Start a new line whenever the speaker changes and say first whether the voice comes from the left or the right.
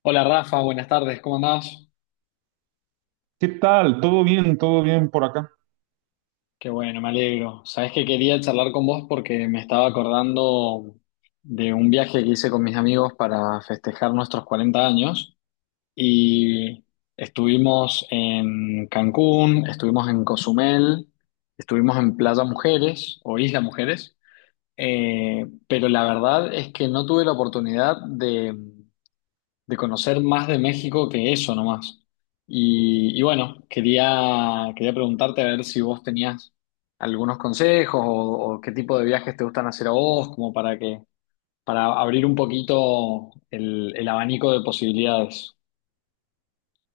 left: Hola Rafa, buenas tardes, ¿cómo andás?
right: ¿Qué tal? ¿Todo bien? ¿Todo bien por acá?
left: Qué bueno, me alegro. Sabés que quería charlar con vos porque me estaba acordando de un viaje que hice con mis amigos para festejar nuestros 40 años y estuvimos en Cancún, estuvimos en Cozumel, estuvimos en Playa Mujeres o Isla Mujeres, pero la verdad es que no tuve la oportunidad de conocer más de México que eso nomás. Y bueno, quería preguntarte a ver si vos tenías algunos consejos o qué tipo de viajes te gustan hacer a vos, como para para abrir un poquito el abanico de posibilidades.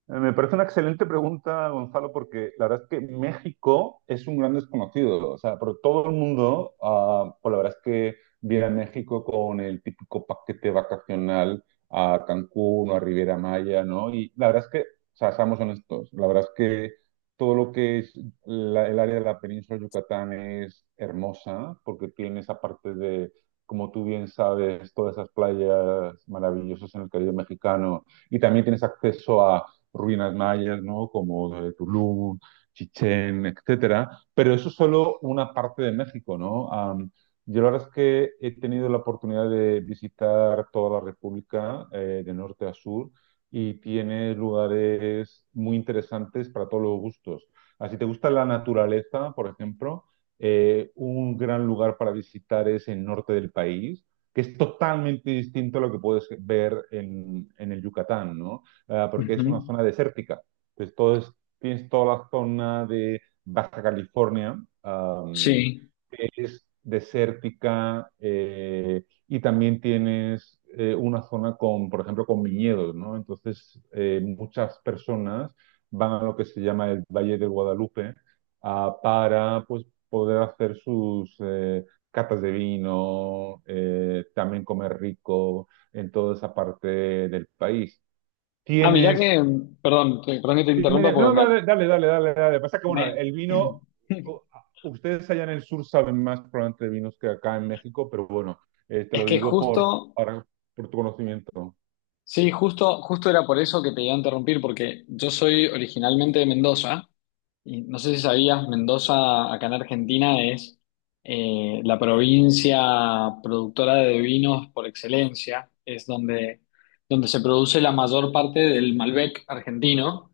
right: Me parece una excelente pregunta, Gonzalo, porque la verdad es que México es un gran desconocido. O sea, pero todo el mundo, pues la verdad es que viene a México con el típico paquete vacacional a Cancún o a Riviera Maya, ¿no? Y la verdad es que, o sea, seamos honestos, la verdad es que todo lo que es el área de la península de Yucatán es hermosa, porque tiene esa parte de, como tú bien sabes, todas esas playas maravillosas en el Caribe mexicano y también tienes acceso a ruinas mayas, ¿no? Como Tulum, Chichén, etcétera. Pero eso es solo una parte de México, ¿no? Yo la verdad es que he tenido la oportunidad de visitar toda la República, de norte a sur, y tiene lugares muy interesantes para todos los gustos. Así te gusta la naturaleza, por ejemplo, un gran lugar para visitar es el norte del país, que es totalmente distinto a lo que puedes ver en el Yucatán, ¿no? Porque es una
left: Ujú.
right: zona desértica. Entonces, todo es, tienes toda la zona de Baja California, um,
left: Sí.
right: que es desértica, y también tienes una zona con, por ejemplo, con viñedos, ¿no? Entonces, muchas personas van a lo que se llama el Valle de Guadalupe para, pues, poder hacer sus catas de vino, también comer rico en toda esa parte del país.
left: Ah, mirá que,
right: Tienes.
left: perdón, perdón que te
right: Y
left: interrumpa porque
right: no,
left: me,
right: dale, dale, dale, dale, dale. Pasa que, bueno,
left: me-
right: el vino, u- ustedes allá en el sur saben más probablemente de vinos que acá en México, pero bueno, te
left: es
right: lo
left: que
right: digo por,
left: justo.
right: por tu conocimiento.
left: Sí, justo, justo era por eso que te iba a interrumpir, porque yo soy originalmente de Mendoza, y no sé si sabías, Mendoza acá en Argentina es la provincia productora de vinos por excelencia, es donde, donde se produce la mayor parte del Malbec argentino.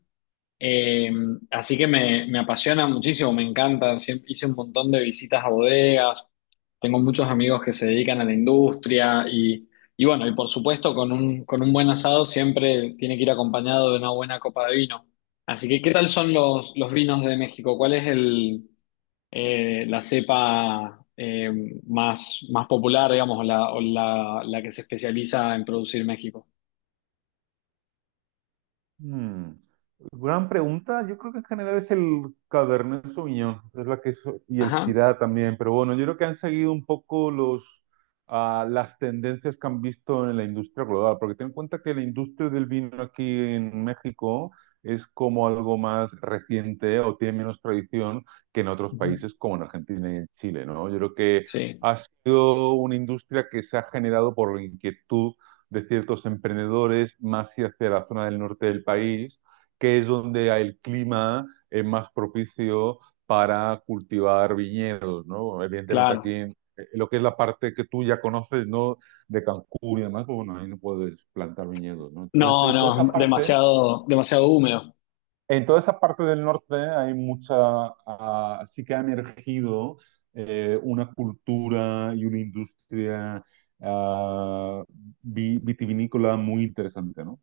left: Eh, Así que me apasiona muchísimo, me encanta. Siempre, hice un montón de visitas a bodegas, tengo muchos amigos que se dedican a la industria y bueno, y por supuesto con un buen asado siempre tiene que ir acompañado de una buena copa de vino. Así que, ¿qué tal son los vinos de México? ¿Cuál es el, la cepa más, más popular, digamos, o la, la que se especializa en producir México?
right: Hmm. Gran pregunta. Yo creo que en general es el Cabernet Sauvignon, es la que y el
left: Ajá.
right: Syrah también. Pero bueno, yo creo que han seguido un poco las tendencias que han visto en la industria global. Porque ten en cuenta que la industria del vino aquí en México es como algo más reciente o tiene menos tradición que en otros
left: Ujú.
right: países como en Argentina y en Chile, ¿no? Yo creo que
left: Sí,
right: ha sido una industria que se ha generado por la inquietud de ciertos emprendedores más y hacia la zona del norte del país, que es donde el clima es más propicio para cultivar viñedos, ¿no? Evidentemente aquí
left: claro.
right: en lo que es la parte que tú ya conoces, ¿no? De Cancún y demás, pues bueno, ahí no puedes plantar viñedos, ¿no?
left: No,
right: Entonces, toda esa
left: no,
right: parte
left: demasiado, demasiado húmedo.
right: en toda esa parte del norte hay mucha, sí que ha emergido una cultura y una industria ah, vitivinícola muy interesante, ¿no?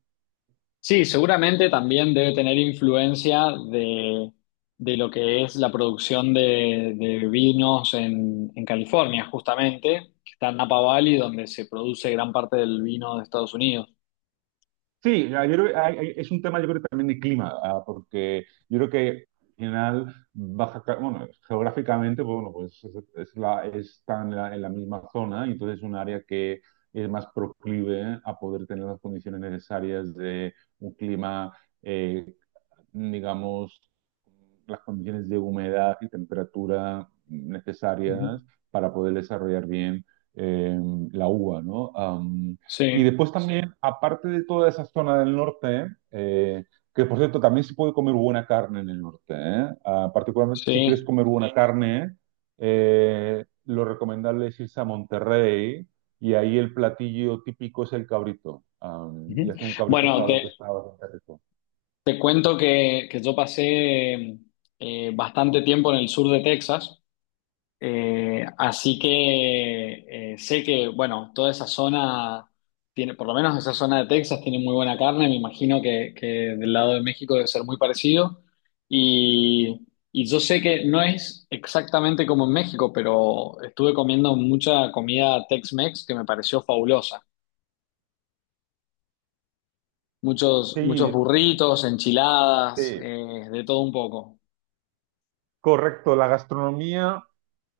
left: Sí, seguramente también debe tener influencia de lo que es la producción de vinos en California, justamente, que está en Napa Valley, donde se produce gran parte del vino de Estados Unidos.
right: Sí, yo creo que es un tema yo creo que también de clima, porque yo creo que al final bueno, geográficamente, pues, bueno, pues es la, está en la misma zona y entonces es un área que es más proclive a poder tener las condiciones necesarias de un clima eh, digamos, las condiciones de humedad y temperatura
left: Ujú.
right: necesarias para poder desarrollar bien eh, la uva, ¿no? Y
left: Sí,
right: después sí, también, aparte de toda esa zona del norte, que por cierto, también se puede comer buena carne en el norte, ¿eh? Ah, particularmente si quieres
left: sí.
right: comer buena Sí. carne, lo recomendable es irse a Monterrey y ahí el platillo típico es el cabrito. Y
left: Ujú.
right: hace un cabrito el
left: Bueno,
right: asado
left: te,
right: que está bastante rico.
left: te cuento que yo pasé bastante tiempo en el sur de Texas. Así que sé que, bueno, toda esa zona tiene, por lo menos esa zona de Texas tiene muy buena carne, me imagino que del lado de México debe ser muy parecido. Y, y yo sé que no es exactamente como en México, pero estuve comiendo mucha comida Tex-Mex que me pareció fabulosa. Muchos, muchos
right: Sí,
left: burritos, enchiladas,
right: sí,
left: de todo un poco.
right: correcto. La gastronomía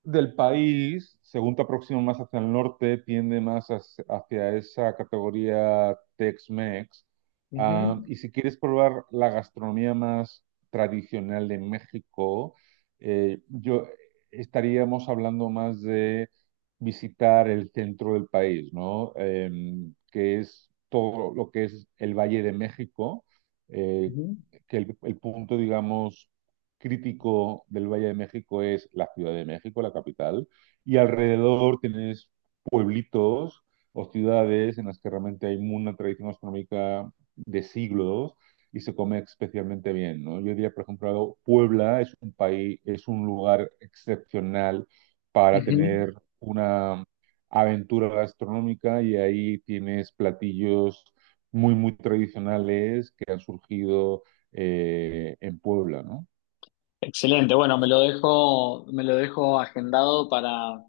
right: del país, según te aproximas más hacia el norte, tiende más hacia, hacia esa categoría Tex-Mex.
left: Ujú,
right: Ah, y si quieres probar la gastronomía más tradicional de México, yo estaríamos hablando más de visitar el centro del país, ¿no? Que es todo lo que es el Valle de México, eh,
left: ujú,
right: que el punto, digamos crítico del Valle de México es la Ciudad de México, la capital, y alrededor tienes pueblitos o ciudades en las que realmente hay una tradición gastronómica de siglos y se come especialmente bien, ¿no? Yo diría, por ejemplo, Puebla es un país, es un lugar excepcional para
left: ujú.
right: tener una aventura gastronómica y ahí tienes platillos muy, muy tradicionales que han surgido en Puebla, ¿no?
left: Excelente, bueno, me lo dejo agendado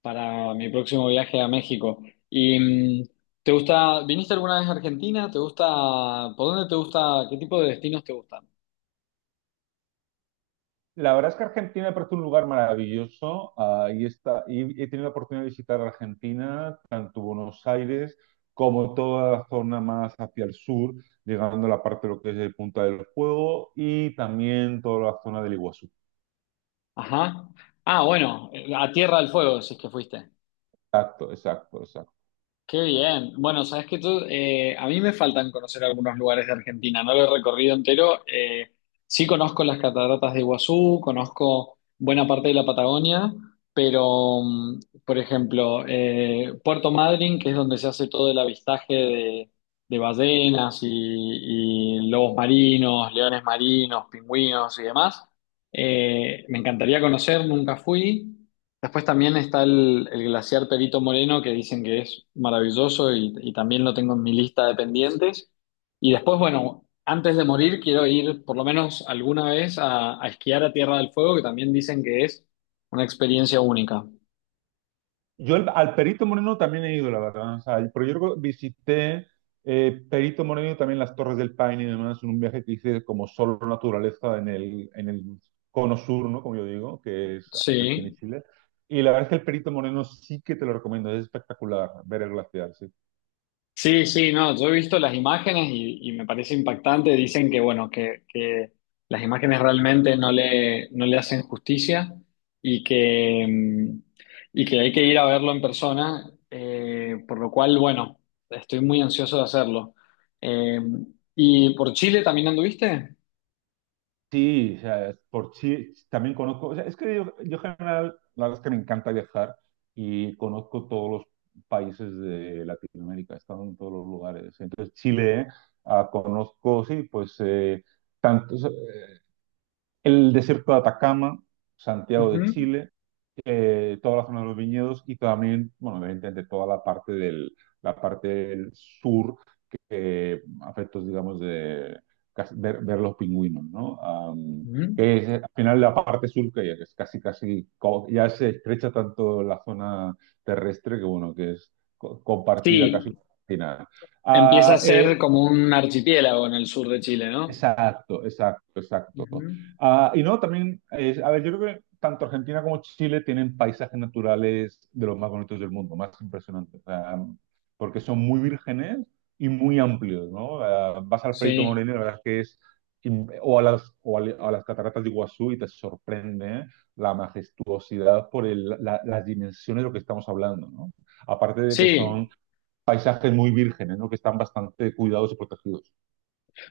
left: para mi próximo viaje a México. ¿Y mm, te gusta, viniste alguna vez a Argentina? ¿Te gusta, por dónde te gusta, qué tipo de destinos te gustan?
right: La verdad es que Argentina me parece un lugar maravilloso. Ahí está, y he tenido la oportunidad de visitar Argentina, tanto Buenos Aires como toda la zona más hacia el sur, llegando a la parte de lo que es el Punta del Fuego y también toda la zona del Iguazú.
left: Ajá. Ah, bueno, a Tierra del Fuego, si es que fuiste.
right: Exacto, exacto, exacto.
left: Qué bien. Bueno, sabes que tú, a mí me faltan conocer algunos lugares de Argentina, no lo he recorrido entero. Sí conozco las cataratas de Iguazú, conozco buena parte de la Patagonia, pero, por ejemplo, Puerto Madryn, que es donde se hace todo el avistaje de ballenas y lobos marinos, leones marinos, pingüinos y demás, me encantaría conocer, nunca fui. Después también está el glaciar Perito Moreno, que dicen que es maravilloso y también lo tengo en mi lista de pendientes. Y después, bueno, antes de morir quiero ir por lo menos alguna vez a esquiar a Tierra del Fuego, que también dicen que es una experiencia única.
right: Yo al Perito Moreno también he ido, la verdad. O sea, pero yo creo que visité Perito Moreno y también las Torres del Paine y demás en un viaje que hice como solo naturaleza en el cono sur, ¿no? Como yo digo, que es Argentina y
left: Sí.
right: Chile. Y la verdad es que el Perito Moreno sí que te lo recomiendo, es espectacular ver el glaciar, sí.
left: Sí, sí, no, yo he visto las imágenes y me parece impactante. Dicen que, bueno, que las imágenes realmente no le, no le hacen justicia y que, y que hay que ir a verlo en persona, por lo cual, bueno, estoy muy ansioso de hacerlo. Eh, ¿Y por Chile también anduviste?
right: Sí, o sea, por sí también conozco, o sea, es que yo en general, la verdad es que me encanta viajar y conozco todos los países de Latinoamérica, he estado en todos los lugares. Entonces, Chile, conozco, sí, pues, tanto, el desierto de Atacama, Santiago de
left: Ujú,
right: Chile, toda la zona de los viñedos y también, bueno, evidentemente toda la parte la parte del sur afectos, digamos, de ver, ver los pingüinos, ¿no?
left: ujú.
right: Que es, al final la parte sur que ya que es casi, casi, ya se estrecha tanto la zona terrestre que, bueno, que es compartida
left: Sí,
right: casi con la China.
left: empieza a
right: Ah,
left: ser
right: eh,
left: como un archipiélago en el sur de Chile, ¿no?
right: exacto, exacto, exacto.
left: Ujú.
right: Ah, y no, también, a ver, yo creo que tanto Argentina como Chile tienen paisajes naturales de los más bonitos del mundo, más impresionantes, o sea, porque son muy vírgenes y muy amplios, ¿no? Ah, vas al Perito
left: Sí,
right: Moreno y la verdad es que es, o a o a las cataratas de Iguazú y te sorprende la majestuosidad por las dimensiones de lo que estamos hablando, ¿no? Aparte de que son
left: sí.
right: paisajes muy vírgenes, ¿no? Que están bastante cuidados y protegidos.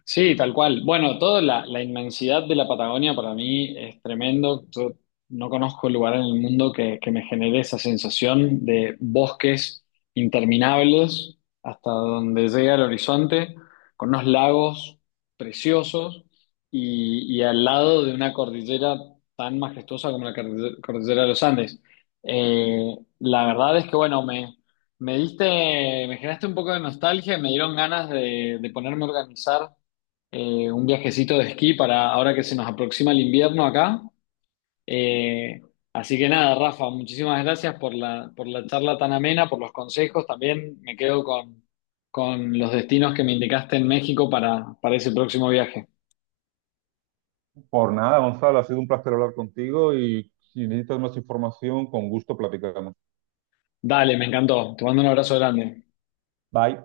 left: Sí, tal cual. Bueno, toda la, la inmensidad de la Patagonia para mí es tremendo. Yo no conozco lugar en el mundo que me genere esa sensación de bosques interminables hasta donde llega el horizonte, con unos lagos preciosos y al lado de una cordillera tan majestuosa como la cordillera de los Andes. La verdad es que, bueno, me... Me diste, me generaste un poco de nostalgia, y me dieron ganas de ponerme a organizar un viajecito de esquí para ahora que se nos aproxima el invierno acá. Eh, así que nada, Rafa, muchísimas gracias por la charla tan amena, por los consejos. También me quedo con los destinos que me indicaste en México para ese próximo viaje.
right: Por nada, Gonzalo, ha sido un placer hablar contigo y si necesitas más información, con gusto platicamos.
left: Dale, me encantó. Te mando un abrazo grande.
right: Bye.